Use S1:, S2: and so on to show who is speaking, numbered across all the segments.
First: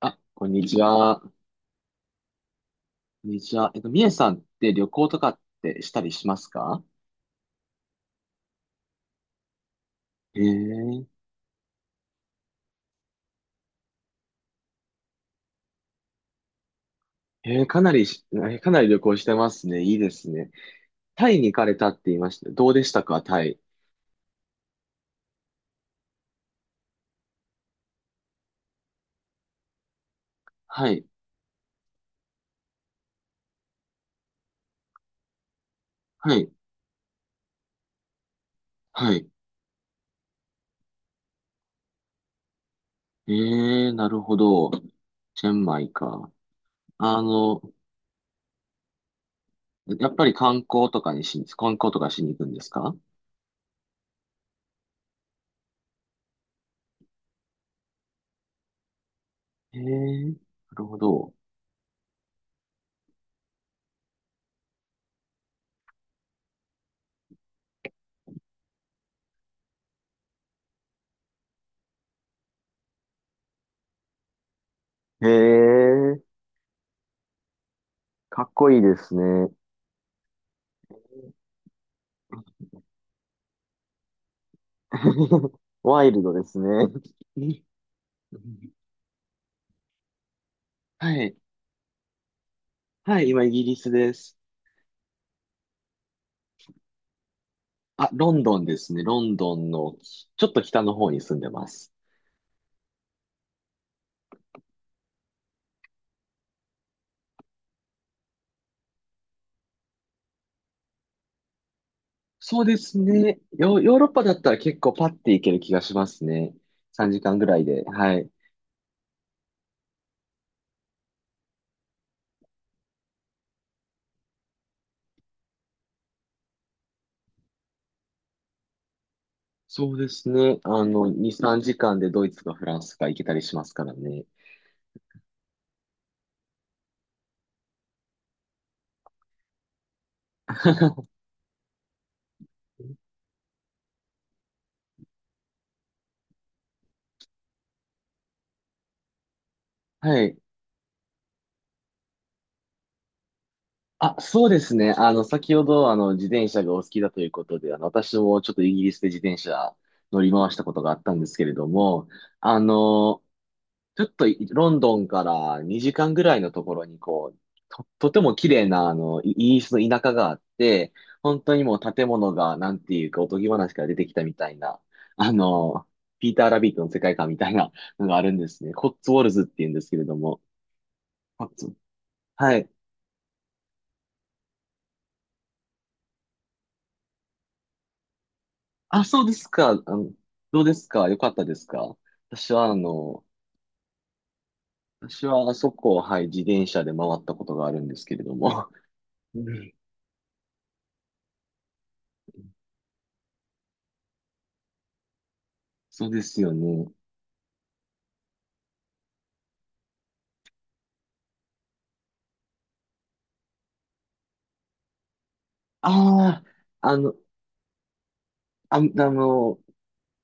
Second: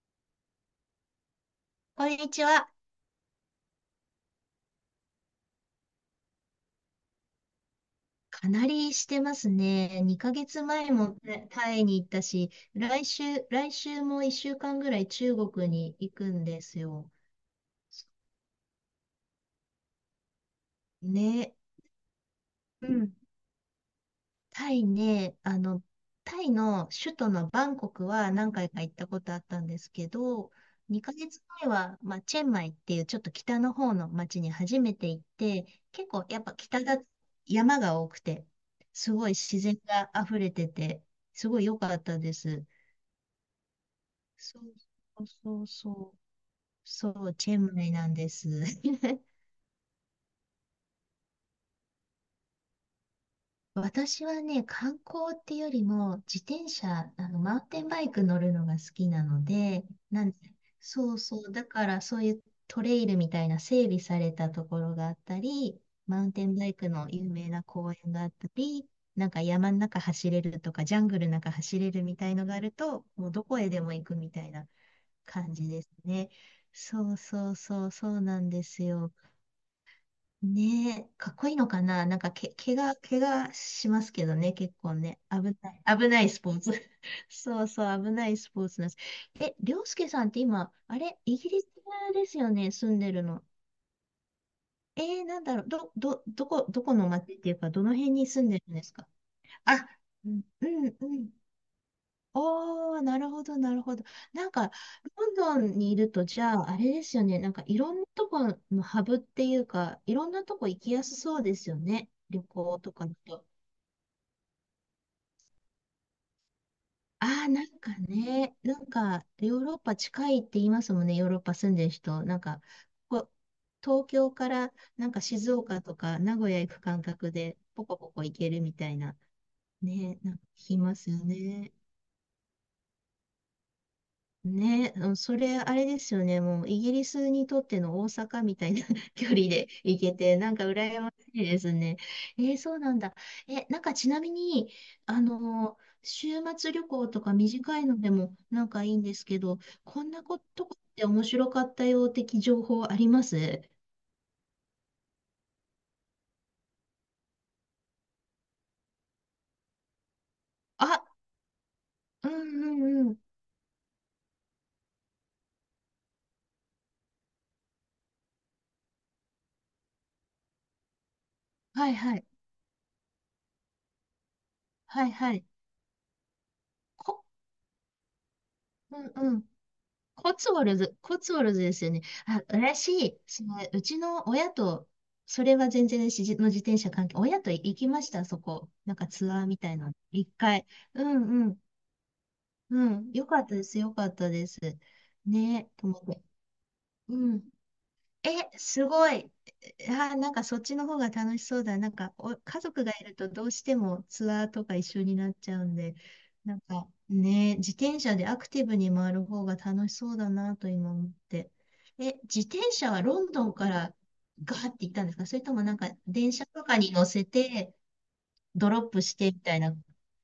S1: あ、こんにちは。こ
S2: こんにちは。
S1: んにちは。みえさんって旅行とかってしたりしますか？
S2: かなりしてますね。2
S1: へ
S2: ヶ月前
S1: え。
S2: もタイに行ったし、来週も1週間ぐらい中国に行くんですよ。
S1: へえ、かなり旅行してますね。いいですね。タイに
S2: ね。
S1: 行かれたって言いました。どうで
S2: う
S1: した
S2: ん。
S1: か、タイ。
S2: タイね、あの、タイの首都のバンコクは何回か行ったことあったんですけど、
S1: はい。
S2: 2ヶ月前は、まあ、チェンマイっていうちょっと北の方の町に初めて行って、結構
S1: は
S2: やっ
S1: い。
S2: ぱ北だ、山が多くて、
S1: は
S2: すご
S1: い。
S2: い自然が溢れてて、すごい良かったです。
S1: ええ、なるほ
S2: そう
S1: ど。
S2: そう
S1: チェ
S2: そ
S1: ン
S2: う
S1: マイ
S2: そう、
S1: か。
S2: そ
S1: あ
S2: うチ
S1: の、
S2: ェンマイなんです。
S1: やっぱり観光とかしに行くんですか？
S2: 私はね、観光っていうよりも、自転車、あの、マウンテンバイク乗るのが好きなの
S1: へえ、
S2: で、な
S1: な
S2: ん
S1: るほ
S2: そう
S1: ど。
S2: そう、だからそういうトレイルみたいな整備されたところがあったり、マウンテンバイクの有名な公園があったり、なんか山の中走れるとか、ジャングルの中走れるみたいのがあると、もうどこへでも行くみたいな
S1: へ
S2: 感じです
S1: え、
S2: ね。そうそうそう、そうな
S1: か
S2: ん
S1: っ
S2: で
S1: こいい
S2: す
S1: で
S2: よ。
S1: すね。
S2: ねえ、かっこいいのかななんかけ、怪我、怪我しますけどね、結構ね。
S1: ワ
S2: 危
S1: イ
S2: な
S1: ル
S2: い
S1: ド
S2: ス
S1: で
S2: ポ
S1: す
S2: ーツ。
S1: ね。
S2: そうそう、危な
S1: う
S2: いスポー
S1: ん。
S2: ツなんです。え、りょうすけさんって今、あ
S1: は
S2: れ、
S1: い。
S2: イギリスですよね、住んで
S1: は
S2: る
S1: い、
S2: の。
S1: 今イギリスです。
S2: えー、なんだろう、どこの町っていうか、どの
S1: あ、
S2: 辺に
S1: ロン
S2: 住ん
S1: ド
S2: で
S1: ン
S2: るん
S1: で
S2: で
S1: す
S2: す
S1: ね。
S2: か？
S1: ロンドン
S2: あ、
S1: の
S2: うん、
S1: ちょっと
S2: う
S1: 北の
S2: ん、う
S1: 方に
S2: ん。
S1: 住んでます。
S2: おー、なるほど、なるほど。なんか、ロンドンにいると、じゃあ、あれですよね。なんか、いろんなとこのハブっていうか、いろんなとこ行きやすそうですよね。旅
S1: そうで
S2: 行と
S1: す
S2: かだ
S1: ね。
S2: と。
S1: ヨーロッパだったら結構パッて行ける気がしますね。3時間
S2: あ
S1: ぐ
S2: あ、
S1: ら
S2: な
S1: い
S2: ん
S1: で。
S2: か
S1: はい。
S2: ね、なんか、ヨーロッパ近いって言いますもんね。ヨーロッパ住んでる人。なんか、ここ東京から、なんか静岡とか名古屋行く感覚で、ポコポコ行けるみたいな。
S1: そうで
S2: ね、
S1: す
S2: なんか
S1: ね。
S2: 聞きますよ
S1: 2、3
S2: ね。
S1: 時間でドイツかフランスか行けたりしますからね。
S2: ね、うんそれ、あれですよね。もう、イギリスにとっての大阪みたいな 距離で行けて、なんか羨ましいですね。えーそうなんだ。え、なんかちなみに、あのー週末旅行とか短いのでもなんかいいんですけど、こん
S1: は
S2: な
S1: い。
S2: ことって面白かったよ的情報あります？
S1: あ、そうですね。先ほど、自転車がお好きだということで、私もちょっとイギリスで自転車乗り回したことがあっ
S2: あ、
S1: たんですけれども、
S2: うん
S1: あ
S2: うんうん。
S1: の、ちょっとロンドンから2時間ぐらいのところにこう、とても綺麗なイギリスの田舎があって、本当にも
S2: は
S1: う
S2: い
S1: 建
S2: はい。
S1: 物がなんていうかおとぎ話から出てきたみたいな、
S2: はい
S1: あ
S2: はい。
S1: の、ピーター・ラビットの世界
S2: こ、
S1: 観みたいなのがあるんですね。コッツウォ
S2: う
S1: ルズ
S2: ん。
S1: って言うんですけれど
S2: コ
S1: も。
S2: ツウォルズ、コツウォ
S1: コッ
S2: ルズで
S1: ツ
S2: すよね。あ、
S1: はい。
S2: 私、その、うちの親と、それは全然私の自転車関係、親と行きました、そこ。なん
S1: あ、
S2: か
S1: そう
S2: ツ
S1: で
S2: アー
S1: す
S2: み
S1: か。
S2: たいな。一
S1: どう
S2: 回。
S1: です
S2: う
S1: か？よかっ
S2: ん
S1: た
S2: う
S1: で
S2: ん。
S1: すか？私は
S2: うん。よかったです、よかったです。
S1: あ
S2: ね、
S1: そ
S2: と
S1: こ
S2: 思
S1: を、
S2: っ
S1: は
S2: て。
S1: い、自転車で回
S2: う
S1: ったこ
S2: ん。
S1: とがあるんですけれ
S2: え、
S1: ども。
S2: すごい。
S1: うん。
S2: あ、なんかそっちの方が楽しそうだ。なんかお、家族がいるとどうしてもツアーとか一緒になっちゃうんで、
S1: そうですよ
S2: なんか
S1: ね。
S2: ね、自転車でアクティブに回る方が楽しそうだなと今思って。え、自転車はロンドンからガーって行ったんですか？それともなんか電
S1: あ
S2: 車とか
S1: あ、
S2: に
S1: あ
S2: 乗
S1: の、
S2: せてド
S1: あ、あ
S2: ロップしてみた
S1: の、
S2: いな。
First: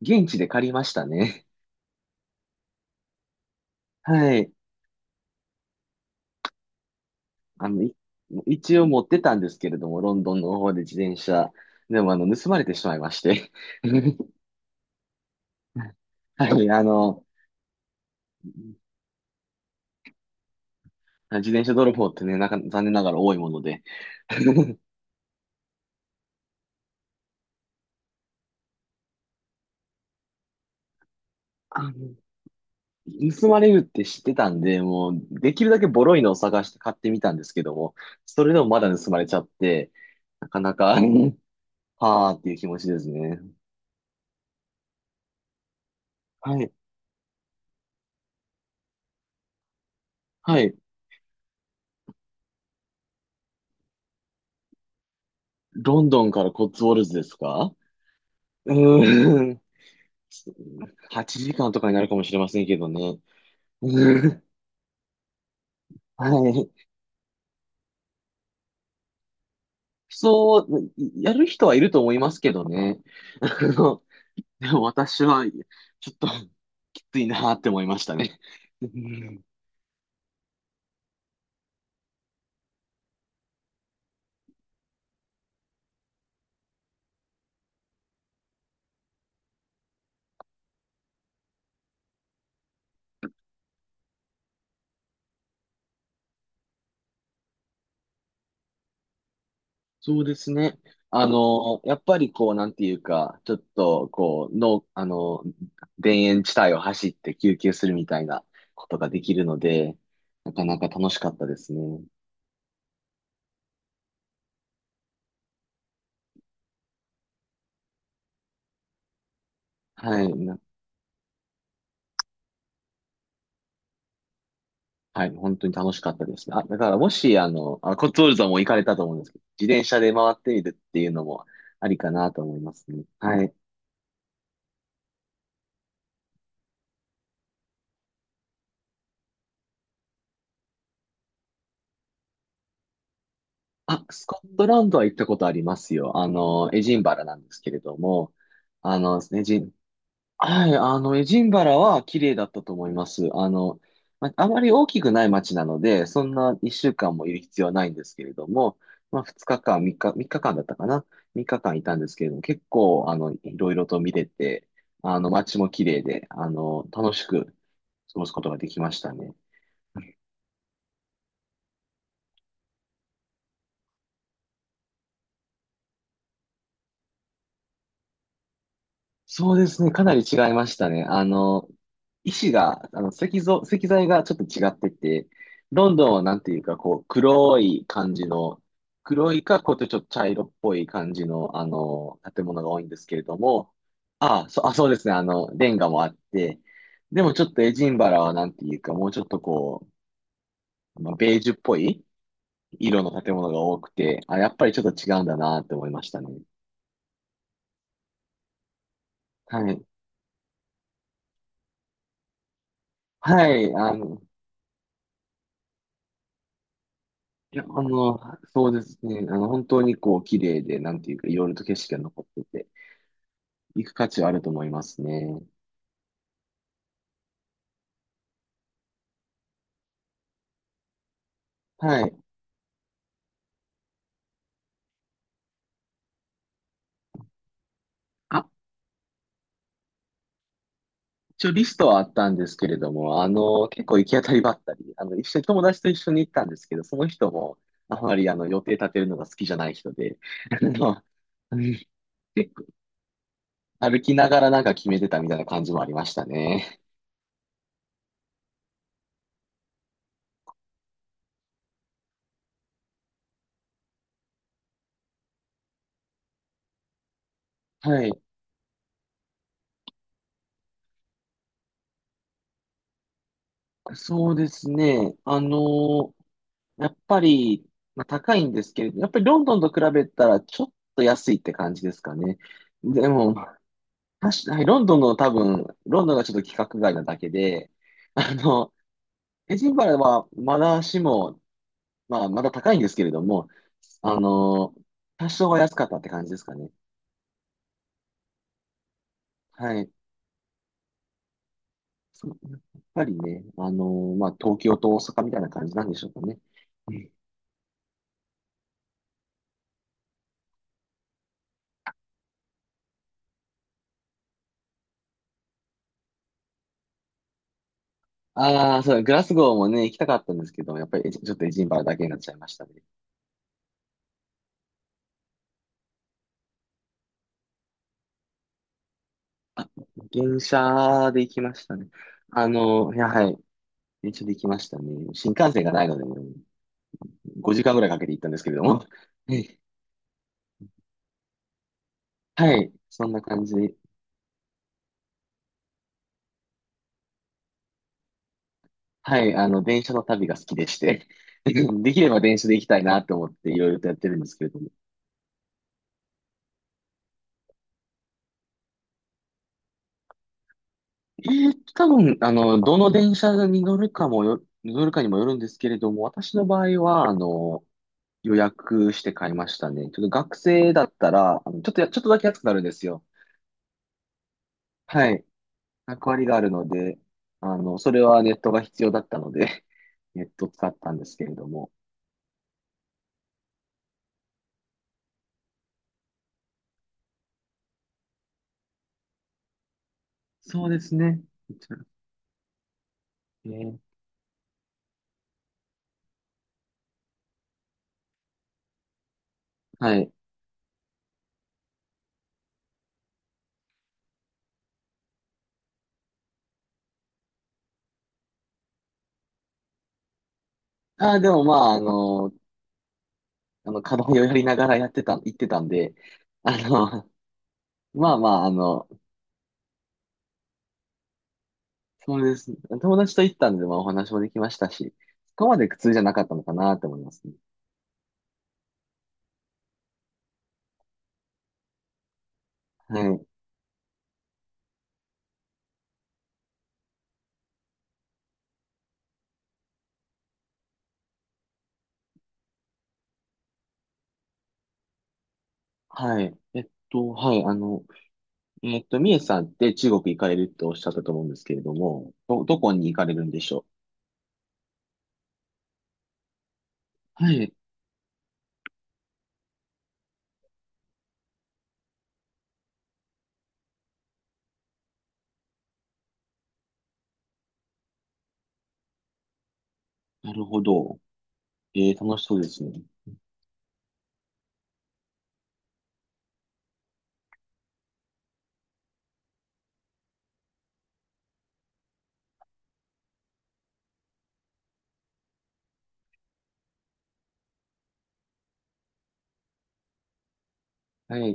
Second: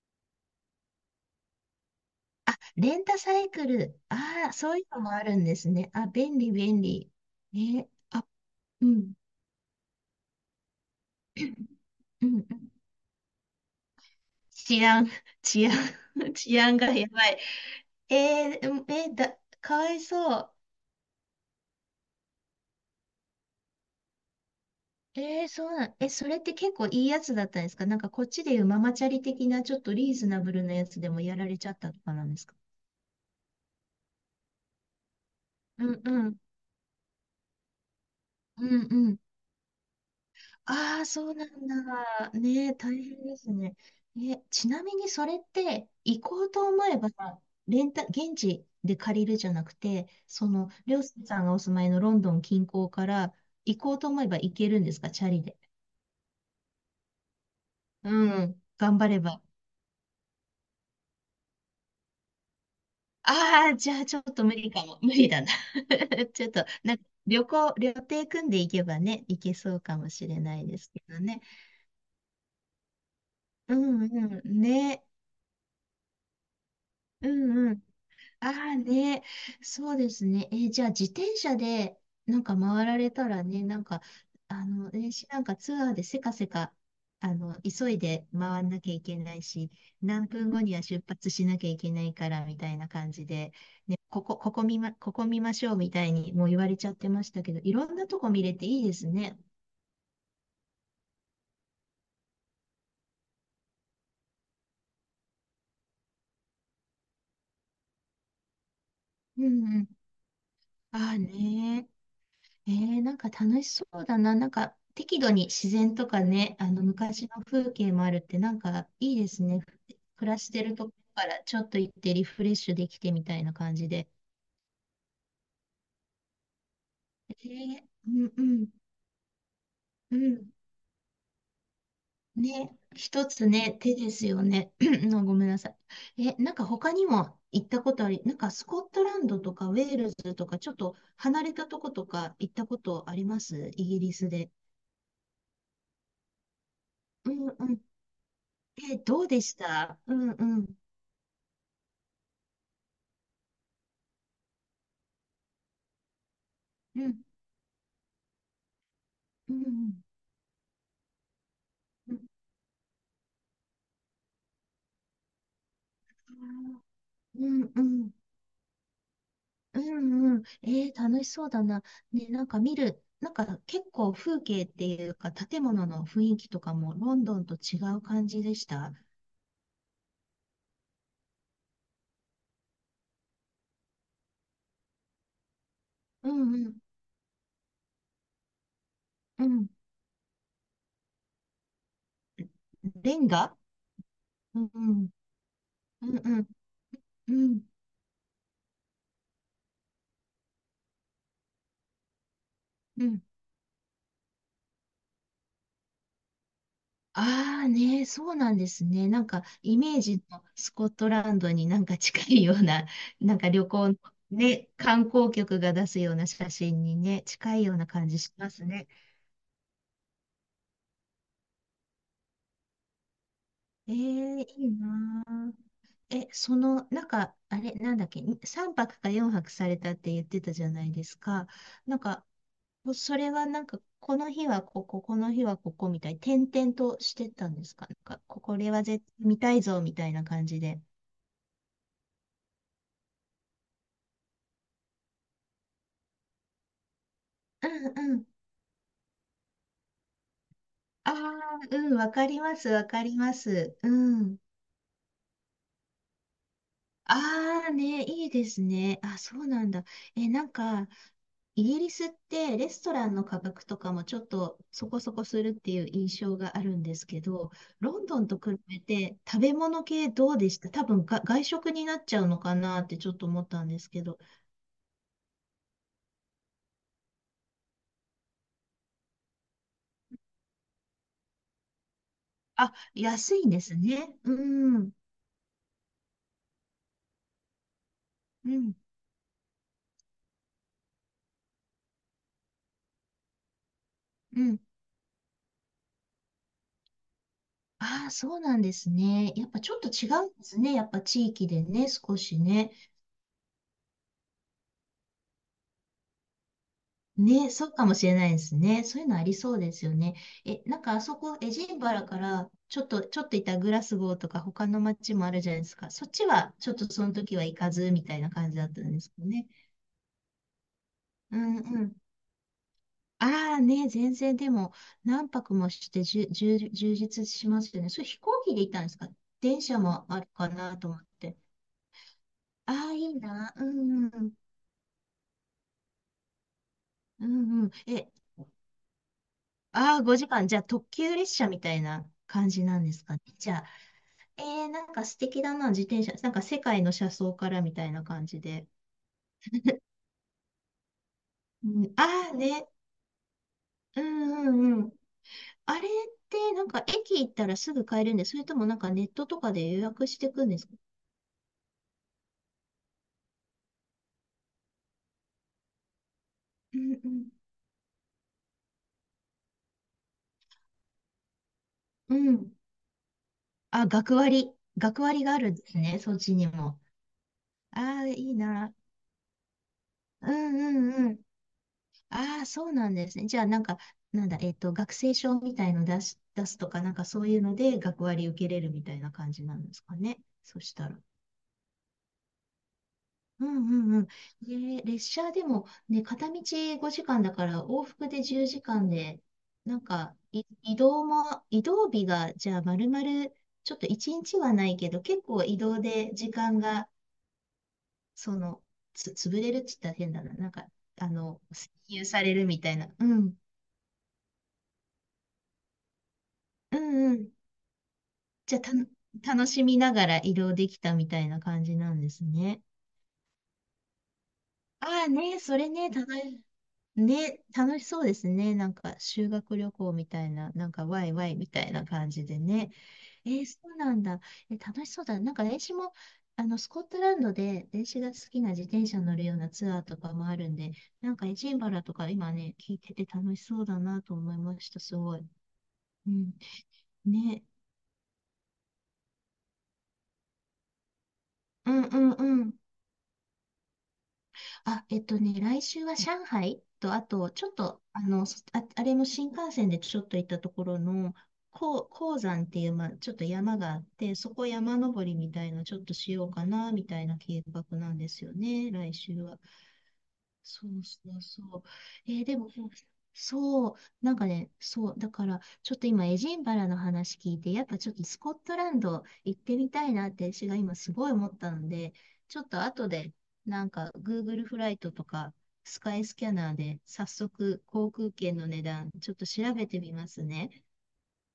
S1: 現地で借りましたね。
S2: レンタサイクル。
S1: は
S2: あ
S1: い。
S2: あ、そういうのもあるんですね。あ、便利。
S1: あの、
S2: え、
S1: い
S2: あ、
S1: 一
S2: う
S1: 応持っ
S2: ん、
S1: てたんですけれども、ロンドンの方で自転車。でも、
S2: うん、うん。
S1: 盗まれてしまいまして。
S2: 治安、治安、
S1: は
S2: 治
S1: い、
S2: 安がやばい。えー、うんえーだ、かわいそう。
S1: 自転車泥棒ってね、なんか、残念ながら多いもので。
S2: えー、そうなん、え、それって結構いいやつだったんですか？なんかこっちでいうママチャリ的なちょっとリーズナブルなやつでもやられちゃっ
S1: あ
S2: たとか
S1: の、
S2: なんですか？
S1: 盗まれるって知ってたんで、もう、できるだけ
S2: うん
S1: ボロい
S2: う
S1: のを
S2: ん。
S1: 探して買ってみたんですけども、それで
S2: う
S1: もまだ盗ま
S2: ん。
S1: れちゃって、なかなか、
S2: ああ、そ うなんだ。
S1: はーっていう気
S2: ねえ、
S1: 持ち
S2: 大
S1: です
S2: 変で
S1: ね。
S2: すね。え、ちなみにそれって、行こう
S1: は
S2: と
S1: い。
S2: 思えば、レンタ、現地で借りるじゃなくて、そ
S1: は
S2: の、
S1: い。
S2: りょうすけさんがお住まいのロンドン近郊から、行こうと思えば行けるんですか、チャリで。
S1: ロンドンからコッツウォルズですか？
S2: うん、
S1: う
S2: 頑張れ
S1: ー
S2: ば。
S1: ん。8時間とかになるかもしれませんけどね。
S2: ああ、じゃあちょっ
S1: うん。
S2: と無理かも。無理だな。ち
S1: は
S2: ょっと、
S1: い。
S2: なんか、旅行、旅程組んでいけばね、行けそうかもしれな
S1: そ
S2: いで
S1: う、
S2: すけど
S1: や
S2: ね。
S1: る人はいると思いますけどね。あ
S2: う
S1: の、
S2: んうん、
S1: でも
S2: ね。
S1: 私は、ちょっと、きつい
S2: う
S1: なって
S2: んう
S1: 思
S2: ん。
S1: いましたね。
S2: ああ
S1: う
S2: ね、
S1: ん。
S2: そうですね。えーじゃあ自転車でなんか回られたらね、なんか、あの、ね、しなんかツアーでせかせか、あの、急いで回んなきゃいけないし、何分後には出発しなきゃいけないからみたいな感じで、ね、ここ見ましょうみたいにもう言われちゃってましたけど、いろんなとこ見れていいですね。
S1: そうですね。やっぱりこう、なんていうか、ちょっと、こう、の、あの、田園地帯を走って休憩するみたいなことができ
S2: う
S1: るの
S2: んうん。
S1: で、なかなか楽
S2: あ
S1: し
S2: あ
S1: かったです
S2: ね。
S1: ね。
S2: えー、なんか楽しそうだな。なんか適度に自然とかね、あの昔の風景もあるってなんかいいですね。
S1: は
S2: 暮
S1: い、
S2: らしてるとこからちょっと行ってリフレッシュできてみたいな感じで。
S1: はい、本当に楽しかったですね。あ、だからも
S2: え
S1: し、
S2: ー、
S1: コ
S2: う
S1: ッツウォ
S2: ん
S1: ルズ
S2: う
S1: はもう行
S2: ん
S1: かれたと思うんですけど、自転車で
S2: う
S1: 回っ
S2: ん。
S1: てみるっていうのもありかなと思い
S2: ね、
S1: ますね。
S2: 一
S1: は
S2: つ
S1: い。
S2: ね、手ですよね。のごめんなさい。え、なんか他にも行ったことあり、なんかスコットランドとかウェールズとかちょっと離れたとことか行ったことあります？イギ
S1: あ、
S2: リ
S1: ス
S2: ス
S1: コ
S2: で。
S1: ットランドは行ったことありますよ。エジンバラ
S2: う
S1: なん
S2: ん
S1: です
S2: う
S1: けれ
S2: ん。
S1: ども、
S2: え、
S1: あの
S2: ど
S1: で
S2: う
S1: すね、
S2: で
S1: エ
S2: し
S1: ジン、
S2: た？うんうん。
S1: はい、エジンバラは綺麗だったと思います。まあまり大きくない街なので、そんな1週
S2: う
S1: 間
S2: ん
S1: もいる必要はないんですけれども、まあ、2
S2: う
S1: 日間、
S2: ん、
S1: 3日間だったかな ?3 日間いたんで
S2: う
S1: す
S2: ん、
S1: けれども、結構、いろいろと見れて、街も綺麗で、楽しく
S2: うん、
S1: 過ごすことができましたね。
S2: うん、うん。えー、楽しそうだな。ね、なんか見る、なんか結構風景っていうか、建物の雰囲気とかもロンドンと違う感じでした？
S1: そうですね。かなり違いましたね。石が、石像、石材がちょっと違ってて、ロンドンは
S2: う
S1: なんて
S2: ん、
S1: い
S2: う
S1: うか、
S2: ん、
S1: こう、黒い感じの、黒い
S2: う
S1: か、
S2: ん。
S1: こうやってちょっと茶色っぽい感じの、建物が多いんです
S2: レ
S1: けれ
S2: ン
S1: ど
S2: ガ。
S1: も、ああ、
S2: うん、う
S1: そうです
S2: ん、
S1: ね。レンガもあ
S2: う
S1: っ
S2: ん、うん、
S1: て、でもちょ
S2: う
S1: っと
S2: ん。
S1: エジンバラはなんていうか、もうちょっとこう、まあ、ベージュっぽい色
S2: う
S1: の
S2: ん。
S1: 建物が多くて、あ、やっぱりちょっと違うんだなって思いましたね。
S2: ああね、そうなんですね。なんか
S1: は
S2: イ
S1: い。
S2: メージのスコットランドになんか近いような、なん
S1: は
S2: か
S1: い。
S2: 旅行のね、観光局が出すような写真にね、
S1: い
S2: 近
S1: や、
S2: いよう
S1: あ
S2: な感
S1: の、
S2: じします
S1: そうで
S2: ね。
S1: すね。本当にこう、綺麗で、なんていうか、いろいろと景色が残ってて、行
S2: え
S1: く価値はあ
S2: え
S1: ると思
S2: い
S1: い
S2: い
S1: ます
S2: な
S1: ね。
S2: あ。え、その、なんか、あれ、なんだっけ、3泊か4泊されたって言ってたじゃないですか。なん
S1: はい。
S2: か、もうそれはなんか、この日はここ、この日はここみたいに、転々としてたんですか？なんか、こ
S1: あ、
S2: これは絶対見たいぞみたいな感じで。
S1: 一応リストはあったんですけれども、結構行き当たりばったり、一緒に友達と一緒に行ったんですけど、その人も、
S2: うん
S1: あま
S2: うん。
S1: り予定立てるのが好きじゃない人で、あの、
S2: ああ、
S1: うん。
S2: うん、わかり
S1: 結
S2: ま
S1: 構
S2: す、わかります。う
S1: 歩きな
S2: ん。
S1: がらなんか決めてたみたいな感じもありましたね。
S2: ああね、いいですね。あ、そうなんだ。え、なんか、イギリスってレストランの価格とかもちょっとそこそこするっていう印象があるんですけど、ロ
S1: は
S2: ン
S1: い。
S2: ドンと比べて食べ物系どうでした？多分が外食になっちゃうのかなってちょっと思ったんですけど。
S1: そうですね。やっぱり、まあ、高いんですけれど、やっぱりロンドンと比べたらちょっと安いって感じですかね。
S2: あ、
S1: で
S2: 安
S1: も、
S2: いんですね。う
S1: 確かにロン
S2: ん、
S1: ドンの多分、ロンドンがちょっと規格外なだけで、あ
S2: うん、
S1: の、エジンバラはまだしも、まあ、まだ高いんですけれども、あ
S2: うん。
S1: の、多少は安かったって感じですかね。
S2: ああ、そうなんですね。やっぱちょ
S1: は
S2: っと
S1: い。
S2: 違うんですね。やっぱ地域でね、少
S1: そう
S2: し
S1: やっ
S2: ね。
S1: ぱりね、まあ、東京と大阪みたいな感じなんでしょうかね。
S2: ね、そうかもしれないですね。そういうのありそうですよね。え、なんかあそこ、エジンバラから、ちょっといたグラスゴーとか他の街もあるじゃないですか。そっちは、ちょっとその時は行かず、みたいな感じだっ
S1: ああ
S2: た
S1: ー、
S2: ん
S1: そ
S2: で
S1: う、
S2: す
S1: グ
S2: か
S1: ラス
S2: ね。
S1: ゴーもね、行きたかったんですけど、やっぱりちょっ
S2: う
S1: とエ
S2: ん
S1: ジンバ
S2: う
S1: ラだ
S2: ん。
S1: けになっちゃいましたね。
S2: ああね、全然でも、何泊もしてじゅ、充実しますよね。それ飛行機で行ったんですか？電
S1: あ、
S2: 車もある
S1: 電
S2: かなと思っ
S1: 車で行
S2: て。
S1: きましたね。
S2: ああ、いい
S1: はい。
S2: な。うん
S1: 電
S2: う
S1: 車
S2: ん。
S1: で行きましたね。新幹線がないので、
S2: う
S1: 5
S2: んう
S1: 時
S2: ん。
S1: 間ぐらいかけ
S2: え、
S1: て行ったんですけれども。はい。
S2: ああ、5時間。じゃあ、特急列車みたいな感
S1: は
S2: じ
S1: い、
S2: なんです
S1: そん
S2: か
S1: な
S2: ね。
S1: 感
S2: じ
S1: じ。
S2: ゃあえー、なんか素敵だな、自転車。なんか世界の車窓からみたいな感じで。
S1: はい。電車の旅が好きでして。
S2: う
S1: で
S2: ん、
S1: きれば
S2: ああ
S1: 電車で行き
S2: ね。
S1: たいなと思っていろいろとやっ
S2: う
S1: てるんですけ
S2: ん
S1: れ
S2: う
S1: ども。
S2: んうん。あれってなんか駅行ったらすぐ買えるんで、それともなんかネットとかで予約していくんですか？
S1: え多分、どの電車に乗るかにもよるんですけれども、私の場
S2: う
S1: 合は、
S2: ん
S1: 予約して買いましたね。ちょっと学生だったら、ちょっと
S2: う
S1: だけ
S2: ん。う
S1: 安く
S2: ん。
S1: なるんですよ。
S2: あ、学割。学
S1: はい。
S2: 割があるんですね、
S1: 役
S2: そっ
S1: 割
S2: ち
S1: があ
S2: に
S1: るの
S2: も。
S1: で、
S2: あ
S1: それ
S2: あ、い
S1: はネ
S2: い
S1: ットが
S2: な。
S1: 必要だったので、ネッ
S2: う
S1: トを
S2: ん
S1: 使ったん
S2: う
S1: で
S2: んう
S1: す
S2: ん。
S1: けれども。
S2: ああ、そうなんですね。じゃあなんか、なんだ、えっと、学生証みたいの出し、出すとか、なんかそういうので学割受けれるみたいな感じなんですかね。そ
S1: そう
S2: し
S1: で
S2: た
S1: す
S2: ら。
S1: ね。
S2: う
S1: え
S2: ん
S1: ー
S2: うんうん。ね、列車でもね、片道5時間だから往復で10時間で、なん
S1: はい。
S2: かい移動も、移動日がじゃあ丸々ちょっと1日はないけど、結構移動で時間が、その、つ、潰れるって言ったら変だな。なんか、あ
S1: ああ、で
S2: の、
S1: もま
S2: 占
S1: あ、
S2: 有されるみたいな。うん。
S1: 課題をやりながらやってた、行ってたんで、あ
S2: うん
S1: の、
S2: うん。
S1: まあまあ、
S2: じゃあたの、楽しみながら移動できたみたいな感じなんで
S1: そ
S2: す
S1: うです。
S2: ね。
S1: 友達と行ったんで、まあお話もできましたし、
S2: ああね、
S1: そこま
S2: そ
S1: で
S2: れ
S1: 苦
S2: ね、
S1: 痛じゃ
S2: た
S1: な
S2: だ、
S1: かったのかなと思いますね。
S2: ね、楽しそうですね。なんか修学旅行みたいな、なんかワイワイみたいな感じでね。
S1: はい。
S2: えーそうなんだ。え、楽しそうだ。なんか子も、あの、スコットランドで電子が好きな自転車乗るようなツアーとかもあるんで、なんかエジンバラとか今ね、聞いてて楽しそうだなと思いました。すごい。う
S1: は
S2: ん。
S1: い。は
S2: ね。
S1: い。みえさんって中国行かれるとおっしゃったと思うんですけれ
S2: う
S1: ど
S2: ん
S1: も、
S2: うん。
S1: どこに行かれるんでしょ
S2: あ、えっとね、来週は上海と、あ
S1: う。
S2: と、
S1: は
S2: ちょ
S1: い。
S2: っと、あの、そあ、あれも新幹線でちょっと行ったところの、こう鉱山っていう、まあ、ちょっと山があって、そこ山登りみたいな、ちょっとしようかな、みたいな計画なんですよね、来週は。
S1: なるほ
S2: そう
S1: ど。
S2: そうそう。え
S1: 楽し
S2: ー
S1: そ
S2: で
S1: うで
S2: も、
S1: すね。
S2: そう、なんかね、そう、だから、ちょっと今、エジンバラの話聞いて、やっぱちょっとスコットランド行ってみたいなって、私が今すごい思ったので、ちょっと後で、なんか、Google フライトとか、スカイスキャナーで、早速、航空券の値段、ちょっと調べてみますね。
S1: はい。